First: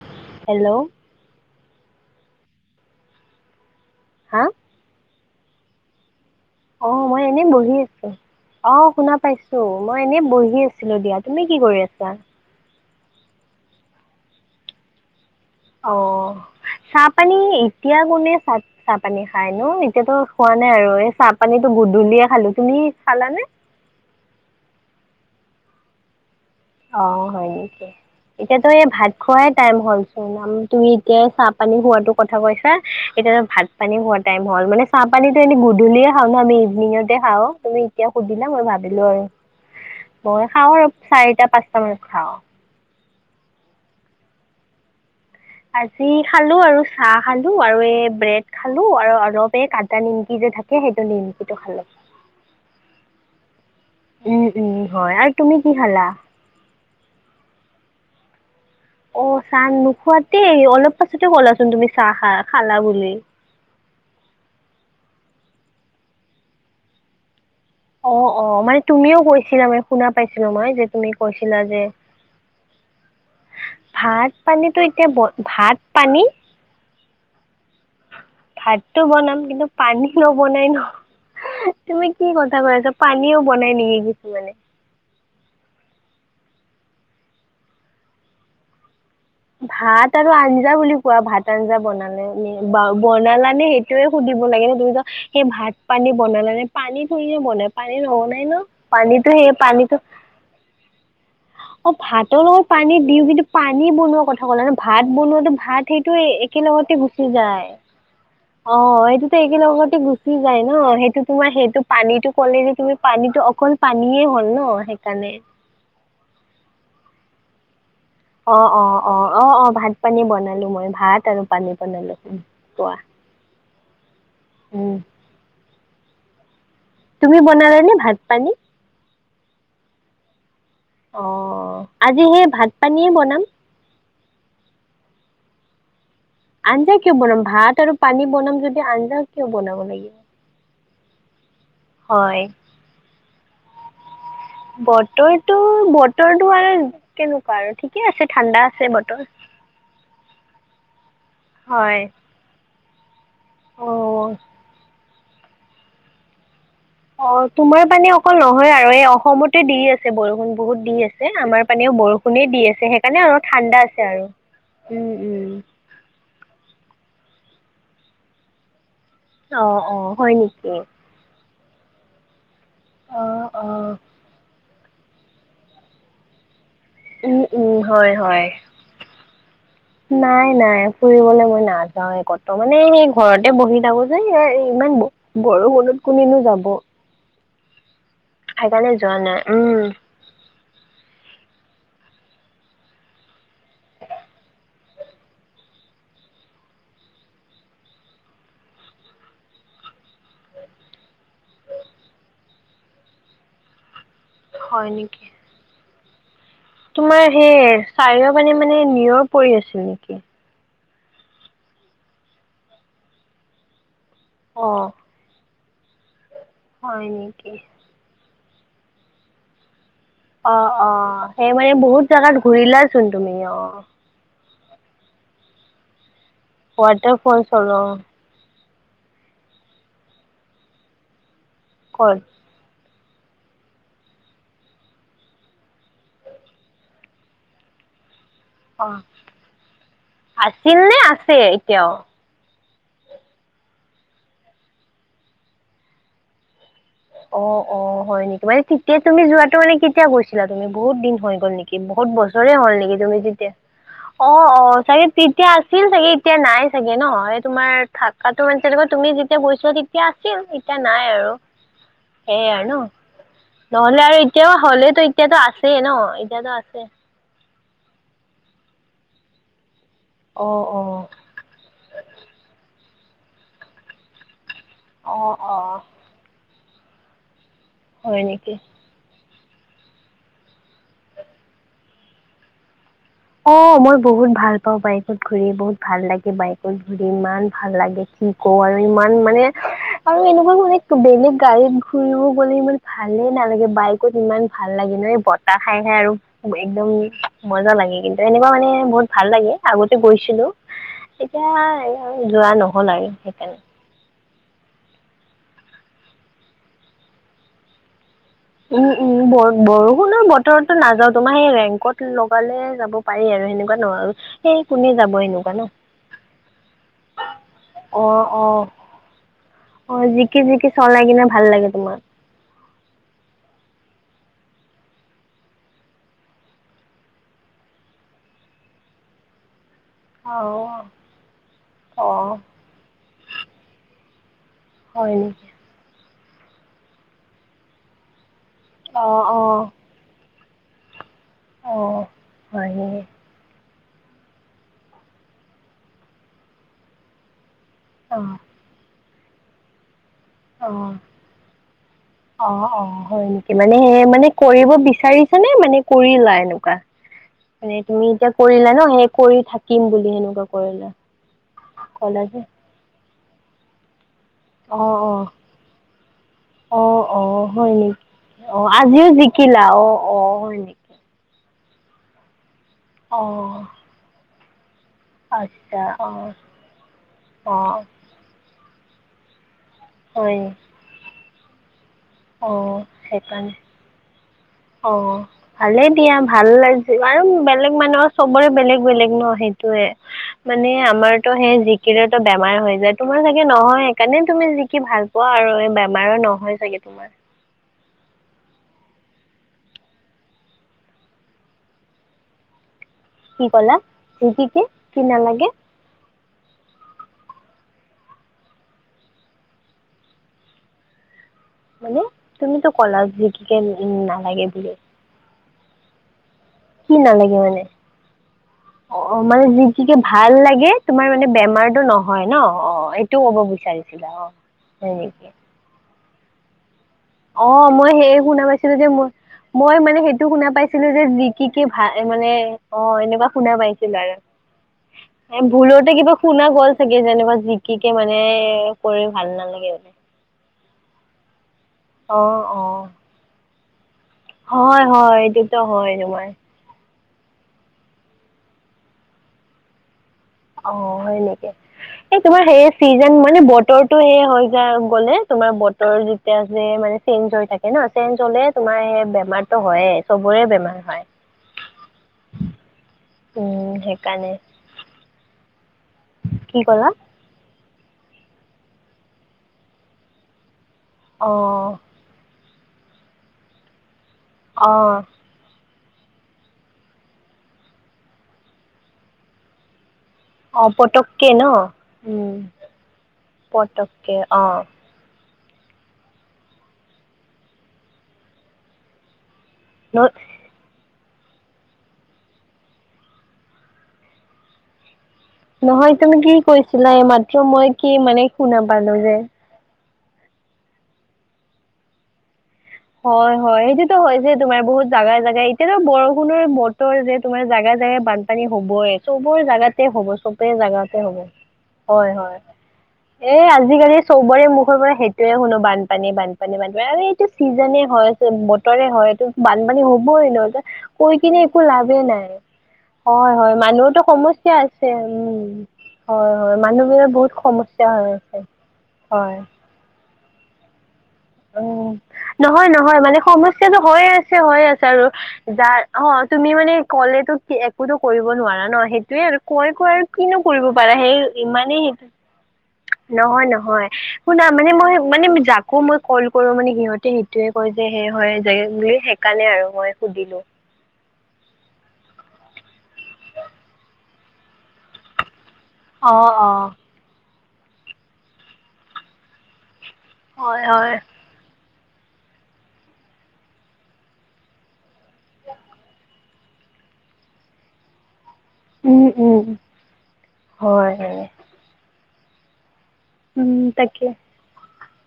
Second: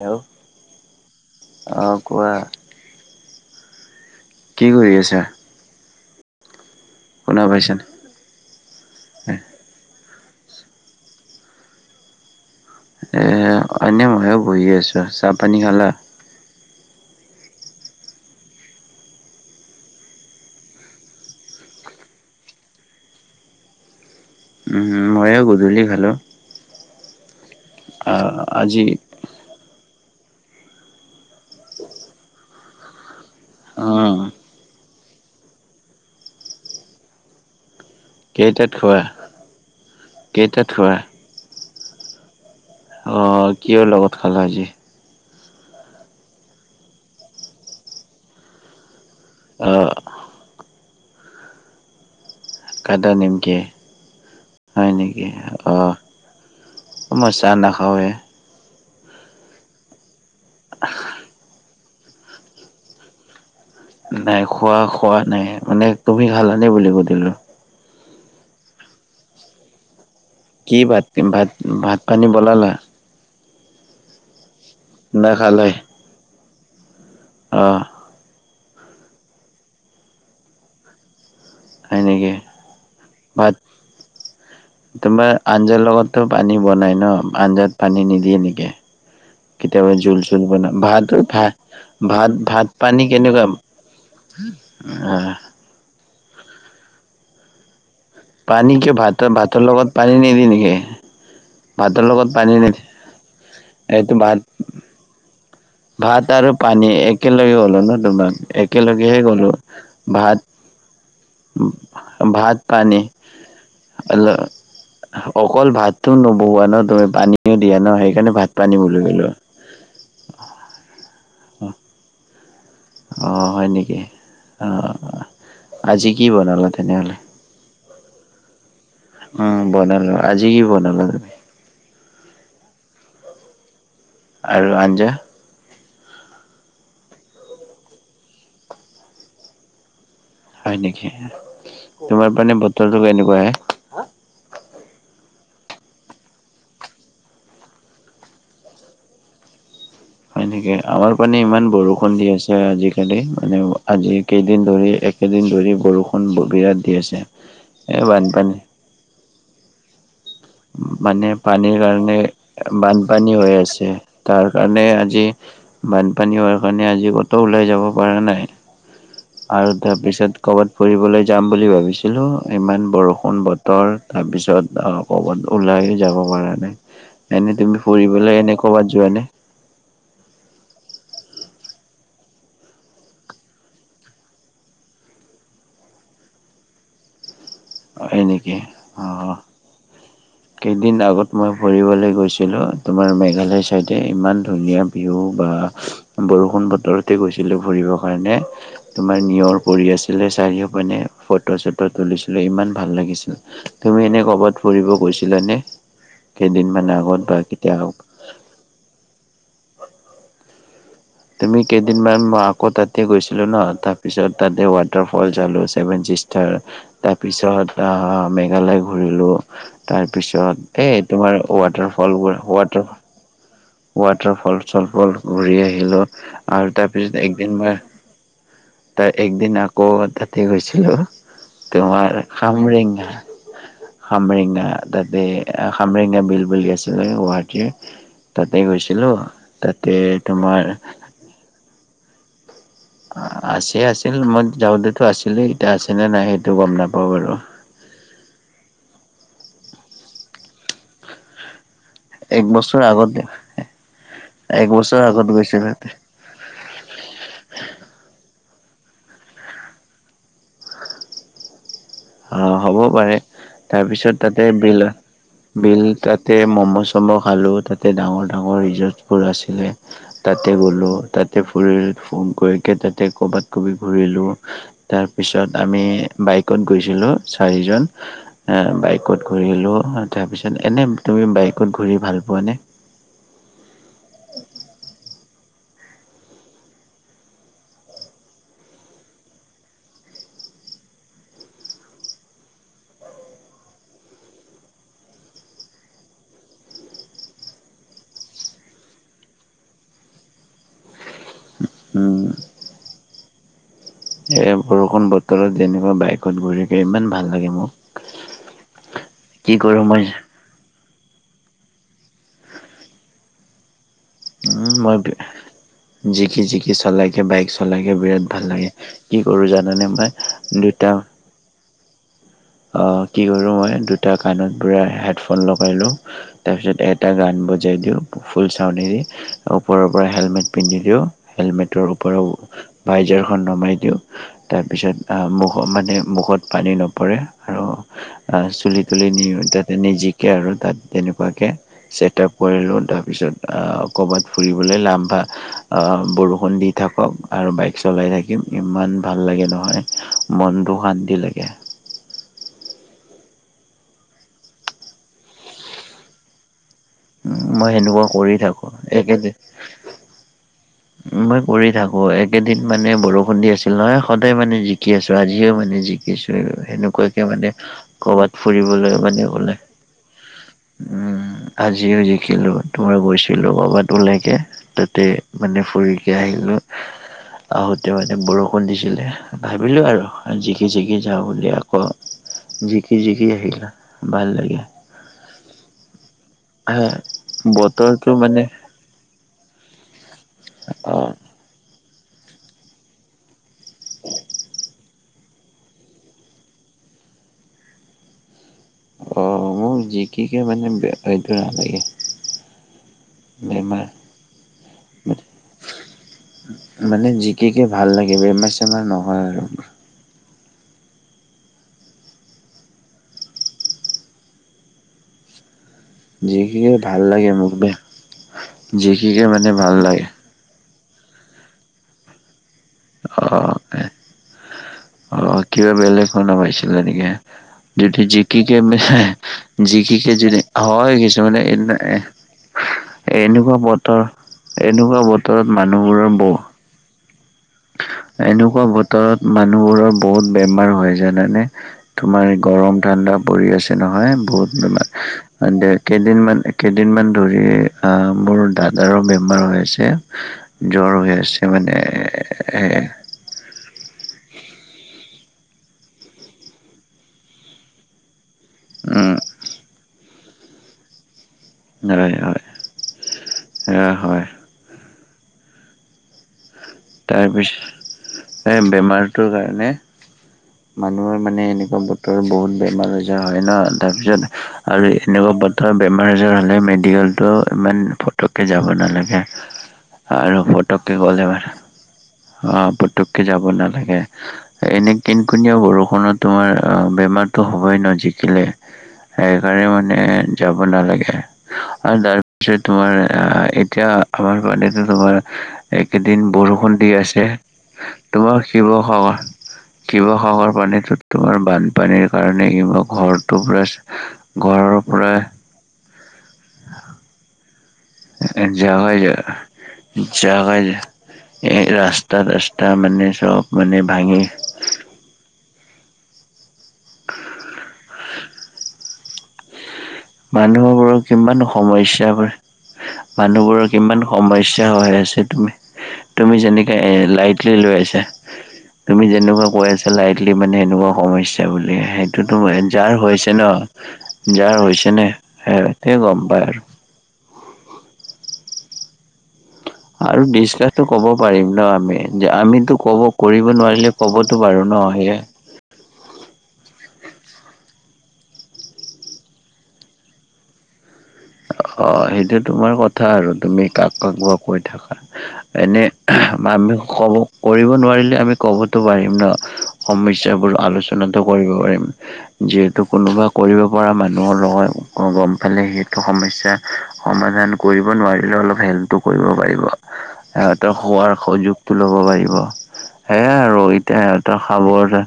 Hello. Hello. অ, কোৱা। হা? কি কৰি আছা? অ, মই শুনা এনেই বহি পাইছানে? আছোঁ। অহ, শুনা পাইছোঁ মই এনেই বহি আছিলোঁ দিয়া, তুমি কি কৰি আছা? এ, এনে মইও বহি আছোঁ চাব অহ, চাহপানী এতিয়া কোনে চাহ চাহ পানী খাই নো এতিয়াতো খোৱা নাই আৰু এই চাহ পানীটো গধূলিয়ে খালো, তুমি খালানে? উম, মইও গধূলি খালো। অহ, হয় নেকি এতিয়াতো আজি এই ভাত খুৱাই টাইম হল চোন তুমি এতিয়াই চাহ পানী খোৱাতো কথা কৈছা এতিয়া ভাত পানী উম, হোৱা টাইম হ'ল মানে চাহ পানীটো এনে গধূলে খাও ন আমি ইভিনিঙতে খাওঁ তুমি এতিয়া সুধিলে মই কেইটাত খোৱা? ভাবিলো আৰু, মই কেইটাত খাওঁ আৰু খোৱা? চাৰিটা পাঁচটা মানত খাওঁ। অ' কিহৰ লগত খালা আজি? আজি খালোঁ আৰু চাহ খালোঁ আৰু এই ব্ৰেড খালোঁ আৰু অলপ অ', কাটা নিমকি যে থাকে সেইটো নিমকিটো খালোঁ। কাটা নিমকি উম উম হয় নেকি? আৰু তুমি কি অ', খালা? মই চাহ নাখাওৱে। অ' চাহ নোখোৱাতেই অলপ পাছতে কলাচোন তুমি চাহ খা-খালা বুলি। নাই খোৱা খোৱা নাই মানে তুমি খালানে বুলি সুধিলোঁ। অ', অ', মানে তুমিও কৈছিলা মানে শুনা পাইছিলোঁ মই কি যে ভাত তুমি ভাত কৈছিলা যে ভাত পানী বনালা ভাত পানীতো এতিয়া ব নে খালাই? ভাত পানী অ'। ভাতটো বনাম কিন্তু পানী নবনাই ন'। হয় তুমি কি নেকি? কথা কৈ আছা পানীও ভাত বনাই নেকি কিছুমানে। তোমাৰ আঞ্জাৰ লগতো পানী বনাই ন আঞ্জাত পানী নিদিয়ে নেকি। কেতিয়াবা ভাত জোল আৰু চোল বনাই আঞ্জা বুলি কোৱা ভাত আঞ্জা বনালে ভাত ভাত বা পানী কেনেকুৱা বনালা নে সেই তুমি সুধিব লাগে ন দুই আহ সেই ভাত পানী বনালে নে পানী থৰি নে বনাই পানী নবনাই। ন পানী কিয় পানীতো ভাতৰ সেই ভাতৰ লগত পানীতো পানী নিদিয়ে নেকি। অ' ভাতৰ লগত পানী দিওঁ কিন্তু পানী এইটো বনোৱা ভাত কথা ক'ল ন ভাত বনোৱাটো ভাত সেইটো আৰু পানী একেলগতে গুচি একেলগে যায় গ'লো ন তোমাক অ' একেলগেহে সেইটোতো গ'লো একেল লগতে ভাত গুচি যায় ন সেইটো তোমাৰ সেইটো পানীটো ভাত ক'লে যে তুমি পানী পানীটো অকল পানীয়ে হ'ল ন সেইকাৰণে। তুমি নবনোৱা ন তুমি পানীয়ে দিয়া ন সেইকাৰণে ভাত অ', পানী বুলি অ', ক'লো অ', অ', অ', ভাত পানী বনালো মই ভাত আৰু পানী বনালো। কোৱা অ' হয় নেকি উম অ' আজি কি বনালে তেনেহ'লে? তুমি বনালা নে ভাত পানী? উম বনালো, আজি বনালো? অ' আজি সেই ভাত পানীয়ে বনাম। আৰু আঞ্জা? আঞ্জা কিয় বনাম? ভাত আৰু পানী বনাম যদি আঞ্জা কিয় বনাব লাগে? হয় নেকি? তোমাৰ পিনে বতৰটো কেনেকুৱাহে? বতৰটো বতৰটো আৰু কেনেকুৱা আৰু ঠিকে আছে ঠাণ্ডা আছে বতৰ। [inaudible] হয় নেকি, আমাৰ পানে ইমান হয়, বৰষুণ দি আছে আজিকালি মানে আজি অ'। কেইদিন ধৰি- কেদিন ধৰি বৰষুণ বিৰাট দি আছে। অ' তোমাৰ এ পানে অকল বানপানী নহয় আৰু, এই অসমতে দি আছে বৰষুণ। বহুত দি মানে আছে আমাৰ পানীৰ পানেও কাৰণে বৰষুণে দি আছে সেইকাৰণে বানপানী অলপ হৈ ঠাণ্ডা আছে আৰু, তাৰ কাৰণে উম আজি উম'। বানপানী হোৱাৰ কাৰণে আজি কতো ওলাই যাব পৰা নাই। আৰু অ', অ', হয় তাৰপিছত নেকি? কবাত ফুৰিবলৈ- যাম বুলি ভাবিছিলোঁ, ইমান বৰষুণ অ', বতৰ অ', তাৰপিছত আ- ক'বাত ওলাইও যাব পৰা নাই, উম, এনেই উম, তুমি হয়, ফুৰিবলে হয়। এনেই ক'বাত যোৱানে? নাই নাই ফুৰিবলৈ মই নাযাওঁৱে কতো, মানে সেই ঘৰতে বহি থাকো যে, ইমান- বৰষুণত কোনেনো যাব। হয় নেকি? সেইকাৰণে অঁ যোৱা অ। নাই উম কেইদিন আগত মই ফুৰিবলৈ গৈছিলো, তোমাৰ মেঘালয় চাইদে ইমান ধুনীয়া- ভিও বা বৰষুণ বতৰতে গৈছিলো ফুৰিবৰ কাৰণে। তোমাৰ নিয়ৰ পৰি আছিলে চাৰিওপিনে ফটো চটো তুলিছ- ছিলো ইমান ভাল লাগিছিল। তুমি এনেই ক'ৰবাত ফুৰিব হয় নেকি গৈছিলানে কেইদিনমান? আগত তোমাৰ বা সেই কেতিয়া চাৰিও পিনে মানে নিয়ৰ পৰি আছিল নেকি? তুমি কেইদিনমান মই আকৌ তাতে গৈছিলোঁ ন, তাৰপিছত অ তাতে ৱাটাৰ- ফল ছালোঁ, ছেভেন চিষ্টাৰ, হয় নেকি তাৰপিছত আ মেঘালয় ঘূৰিলোঁ। অ তাৰপিছত অ এই তোমাৰ সেই মানে বহুত জাগাত ৱাটাৰফলবোৰ ৱাটাৰ- ঘূৰিলাচোন তুমি অঁ'- ৱাটাৰ ফল চল বোৰ ঘূৰি আহিলো আৰু ৱাটাৰ তাৰপিছত একদিন ফলছৰ মই- অ ত একদিন আকৌ তাতে গৈছিলো, ক'ত তোমাৰ- খামৰেঙা। খামৰেঙা তাতে খামৰেঙা বিল বুলি আছিলে গুৱাহাটীৰ। তাতে গৈছিলো অঁ' তাতে তোমাৰ আছিল নে আছে এতিয়াও? আছে আছিল, মই যাওঁতেতো আছিলেই এতিয়া আছেনে নাই সেইটো গম নাপাওঁ বাৰু। অঁ' হয় নেকি মানে তেতিয়া তুমি যোৱাটো মানে কেতিয়া গৈছিলা তুমি বহুত দিন হৈ গ'ল নেকি? কি বহুত এক বছৰে হ'ল বছৰ নেকি তুমি আগতে তেতিয়া অ' এক অ' বছৰ চাগে আগত তেতিয়া গৈছিল আছিল তাতে চাগে- এতিয়া নাই চাগে ন' এই তোমাৰ থাকাতো মানে তেনেকুৱা তুমি যেতিয়া গৈছিলা তেতিয়া আছিল, এতিয়া নাই আৰু। সেয়ে অঁ' আৰু ন হ'বও পাৰে। নহ'লে তাৰপিছত আৰু তাতে এতিয়াও বিল, হ'লেতো এতিয়াতো আছেই বিল ন তাতে এতিয়াতো ম'ম' আছে চ'ম' খালো তাত- তে ডাঙৰ ডাঙৰ ৰিজৰ্টবোৰ আছিলে তাতে অ', গলোঁ, অ', তাত- তাতে ফুৰিল ফোন কৰিকে তাতে কৰ'বাত কবি ঘুৰিলো। অ', তাৰপিছত অ', আমি বাইকত গৈছিলোঁ চাৰিজন, হয় নেকি এঁ বাইক- কত ঘূৰিলোঁ, তাৰপিছত এনেই তুমি বাইকত ঘূৰি ভাল পোৱানে? অঁ' মই বহুত ভাল পাওঁ বাইকত ঘূৰি, বহুত ভাল লাগে বাইকত ঘুৰি, ইমান ভাল লাগে কি- ক‌ওঁ আৰু ইমান মানে আৰু এনেকুৱা মানে বেলেগ গাড়ীত ঘুৰিব গ'লে ইমান- ভালে নালাগে বাইকত ইমান ভাল লাগে ন' এই বতাহ খাই খাই আৰু- একদম মজা লাগে কিন্তু, এনেকুৱা মানে বহুত ভাল লাগে আগতে গৈছিলো। এতিয়া আৰু উম। যোৱা নহ'ল আৰু সেইকাৰণে। এ বৰষুণ বতৰত যেনেকুৱা বাইকত ঘূৰিকে ইমান ভাল লাগে মোক। উম। উম। বৰ কি কৰো মই -বৰষুণৰ বত -ৰতটো নাযাওঁ। তোমাৰ সেই ৰেইনকোত লগালে যাব পাৰি আৰু। সেনেকুৱা নোৱাৰোঁ। উম। মই জিকি- জিকি চলাইকে, বাইক চলাইকে অ বিৰাট ভাল অ লাগে। কি কৰোঁ জানানে অ মই, জিকি জিকি দুটা চলাই কিনে ভাল লাগে তোমাক অ' কি কৰোঁ মই, দুটা কাণত পুৰা হেডফোন লগাই ল‌ওঁ তাৰ পিছত এটা গান বজাই দিওঁ, ফুল চাউনেদি। ওপৰৰ পৰা অ হেলমেট পিন্ধি দিওঁ। হেলমেটৰ অ ওপৰৰ বাইজাৰখন নমাই দিওঁ। হয় তাৰপিছত নেকি মুখ মানে মুখত পানী নপৰে, আৰু আহ চুলি- অ তুলি নিওঁ, অ তাতে নিজিকে আৰু তাত। তেনেকুৱাকে অ চেটআপ কৰি হয় লওঁ। নেকি তাৰপিছত আ ক'ৰবাত ফুৰিবলৈ লাম্ভা, আ বৰষুণ দি থাকক। আৰু বাইক চলাই অ থাকিম। ইম্মান ভাল লাগে নহয়, মনটো শান্তি লাগে। অ'হ। অ'হ। হয় নেকি? মানে- মানে কৰিব বিচাৰিছানে? মানে কৰিলা এনেকুৱা? উম মই মানে তুমি সেনেকুৱা এতিয়া কৰি থাকো কৰিলা ন। সেই একেদিন কৰি থাকিম বুলি সেনেকুৱা কৰিলা? মই কৰি থাকোঁ। কলা যে এইকেদিন মানে বৰষুণ দি আছিল নহয়। সদায় মানে অ জিকি অ আছোঁ। আজিও মানে জিকিছোঁ। সেনেকুৱাকে মানে হুহ। কৰ'বাত অ' ফুৰিবলৈ আজিও জিকিলা অ'-অ', হয় নেক উম। উম। আজিও জিকিলো। তোমাৰ অ গৈছিলো কৰ'বাত, ওলাইকে। তাতে মানে আচ্ছা অ ফুৰিকে আহিলোঁ। অ আহোঁতে মানে বৰষুণ দিছিলে। ভাবিলোঁ হয় আৰু জিকি- জিকি যাওঁ বুলি। আকৌ অ জিকি- জিকি সেইকাৰণে আহিলা। ভাল লাগে। অ ভালে দিয়া। ভাল আহ লাগছে। আৰু বেলেগ বতৰটো মানুহৰ মানে চবৰে বেলেগ বেলেগ ন। সেইট -টোৱে, মানে অ আমাৰতো সেই জিকিলেটো বেমাৰ হৈ যায় তোমাৰ চাগে নহয়, সেইকাৰণে তুমি জিকি ভাল পোৱা আৰু। এই বেমাৰো নহয় চাগে তো তোমাৰ। অ'হ অ' মোক জিকিকে মানে বেয়া [unintelligible] নালাগে। কি ক'লা? বেমাৰ জিকিকে, কি নালাগে? মানে জিকিকে ভাল লাগে বে, বেমাৰ- চেমাৰ নহয় আ মানে? তুমিতো ক'লা জিকিকে নালাগে বুলি। জিকিকে কি ভাল লাগে নালাগে মোক মানে? বে অ' জিকিকে অ' মানে ভাল জিকিকে লাগে ভাল লাগে? তোমাৰ মানে বেমাৰতটো নহয় ন। অ'। অ'হ। এইটো অ ক'ব বিচাৰিছিলা। অ' হয় অ নেকি? কিবা বেলেগ শুনা পাইছিলা নেকি হা? অ'হ। মই সেইয়ে শুনা পাইছিলো যে- মই মই মানে জিকিকে সেইটো যদি শুনা পাইছিলো হয় যে কিছুমানে -জিকিকে ভাল মানে অ'হ। এনেকুৱা শুনা পাইছিলো আৰু। এনেকুৱা বতৰত ভুলতে মানুহবোৰৰ কিবা বহু শুনা গ'ল চাগে, যেনেকুৱা জিকিকে মানে এনেকুৱা কৰি বতৰত ভাল নালাগে। মানুহবোৰৰ বহুত বেমাৰ হৈ জানানে, অ তোমাৰ অ গৰম ঠাণ্ডা পৰি আছে নহয়। বহুত হয় বেমাৰ। হয় এইটোতো [unintelligible] হয় তোমাৰ কেইদিনমানে কেইদিনমান ধৰি মোৰ দাদাৰো বেমাৰ হৈ আছে। অ জ্বৰ হৈ আছে মানে এ যে মানে বতৰটো সে হৈ য গ'লে, তোমাৰ বতৰ যেতিয়া যে মানে চেঞ্জ হৈ থাকে। -কে ন, চেঞ্জ হ'লে তোমাৰ সেই উম বেমাৰতো হয়েই। চবৰে বেমাৰ হয়। হয়। উম হয়। হয়। সেইকাৰণে কি ক'লা? তাৰপিছত, এই বেমাৰটোৰ কাৰণে মানুহৰ অ মানে এনেকুৱা বতৰ বহুত বেমাৰ আজাৰ হয় ন, তাৰ পিছত আৰু অ এনেকুৱা বত ধৰা বেমাৰ আজাৰ হ'লে মেডিকেলটো ইমান পটককৈ যাব নালাগে। আৰু অ পটককৈ গ'লে পটককে ন মানে উম অ' পটককৈ যাব নালাগে। পটককে অ এনেই কিনকিনিয়া বৰষুণত তোমাৰ বেমাৰটো হ'বই ন জিকিলে। সেইকাৰণে মানে ন যাব নালাগে, আৰু তাৰপিছত তোমাৰ এতিয়া আমাৰ ফালটো তোমাৰ নহয় তুমি এইকেইদিন কি বৰষুণ কৈছিলা দি আছে, এইমাত্ৰ মই কি মানে তোমাৰ শুনা পালো যে শিৱসাগৰ শিৱসাগৰ পানীটোত তোমাৰ বানপানীৰ কাৰণে [unintelligible] হয় হয় পুৰা সেইটোটো হৈছে তোমাৰ ঘৰৰ বহুত পৰা জাগাই জাগাই এতিয়াতো বৰষুণৰ বতৰ যে তোমাৰ জাগাই জাগাই এতিয়া বানপানী হ'বই, জাগাই চবৰে জাগাতে হ'ব চবে জাগাই জাগাতে হ'ব। এই হয়' ৰাস্তা হয়', ৰাস্তা মানে চব এই মানে আজিকালি ভাঙি চবৰে মুখৰ পৰা সেই য়ে শুনো বানপানী বানপানী বানপানী, আৰু এইটো চিজনে হয় বতৰে হয় এইটো বানপানী হ'বই নহ মানুহবোৰৰ কৈ কিনে কিমান একো লাভেই সমস্যা নাই। হয় হয় মানুহবোৰৰ কিমান মানুহৰতো সমস্যা আছে, হৈ তুমি উম হয়, তুমি হয়, যেনেকে এ মানুহবিলাক বহুত লাইটলি লৈ সমস্যা আছা হৈ আছে। তুমি হয় যেনেকোৱা কৈ আছাঁ লাইটলি মানে, এনেকোৱা সমস্যা সেই বুলি উম সেইটো নহয় তোমাৰ যাৰ হৈছে ন, যাৰ হৈছে হেল্লো নে জান সিহঁতে অ' গম পায় তুমি আৰু মানে কলেজত কি একোটো কৰিব নোৱাৰা ন, সেইটোয়ে আৰু কৈ কৈ আৰু কিনো কৰিব ডিচকাচটো পাৰা, ক'ব সেই পাৰিম ন ইমানেই আমি সেইটো, যে আমিতো ক'ব কৰিব নহয় নহয় নোৱাৰিলে ক'বতো শুনা পাৰো মানে ন মই, সেয়ে মানে মই যাক আকৌ মই ক'ল কৰোঁ মানে সিহঁতে সিটোৱে কয় যে সেই হয় যে বুলি সেইকাৰনে আৰু মই সুধিলোঁ। অ' সেইটো তোমাৰ কথা আৰু তুমি কাক কাক কোৱা কৈ থাকা। এনে অ অ আমি ক'ব, কৰিব নোৱাৰিলে আমি ক'বতো পাৰিম ন। সমস্যাবোৰ হয় হয় আলোচনাটো কৰিব পাৰিম, যিহেতু কোনোবা কৰিব পৰা মানুহৰ লগত গ'ম পালে সেই সমস্যা সমাধান কৰিব নোৱাৰিলোঁ অলপ হেল্পটো উম কৰিব উম পাৰিব, সিহঁতৰ হয় খোৱাৰ সুযোগটো ল'ব পাৰিব। সেয়াই উম আৰু এতিয়া তাকে সিহঁতৰ খাব যে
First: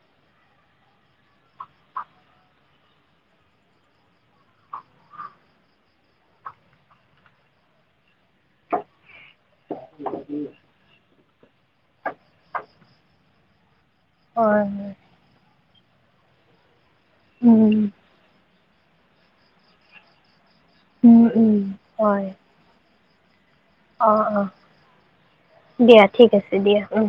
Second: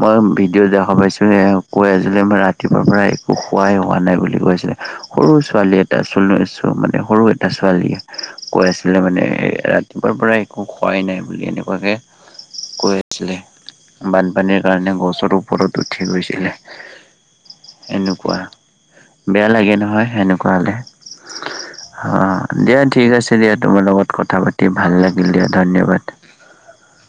মই ভিডিঅ' দেখা পাইছো হেয়া কৈ আছিলে, ৰাতিপুৱাৰ পৰা একো খোৱাই হোৱা নাই বুলি কৈ আছিলে। সৰু ছোৱালী এটা [unintelligible] মানে সৰু এটা ছোৱালীয়ে কৈ আছিলে মানে ৰাতিপুৱাৰ পৰা একো খোৱাই নাই বুলি এনে মানে কৈ আছিলে, হয় বানপানীৰ হয় কাৰণে গছৰো ওপৰত উঠি গৈছিলে উম'। এনেকুৱা, বেয়া লাগে নহয় হেনেকোৱা হ'লে। উম, উম, অ হয়। দিয়া ঠিক আছে দিয়া, তোমাৰ লগত অ কথা অ পাতি ভাল লাগিল দিয়া ধন্যবাদ। দিয়া ঠিক আছে দিয়া উম।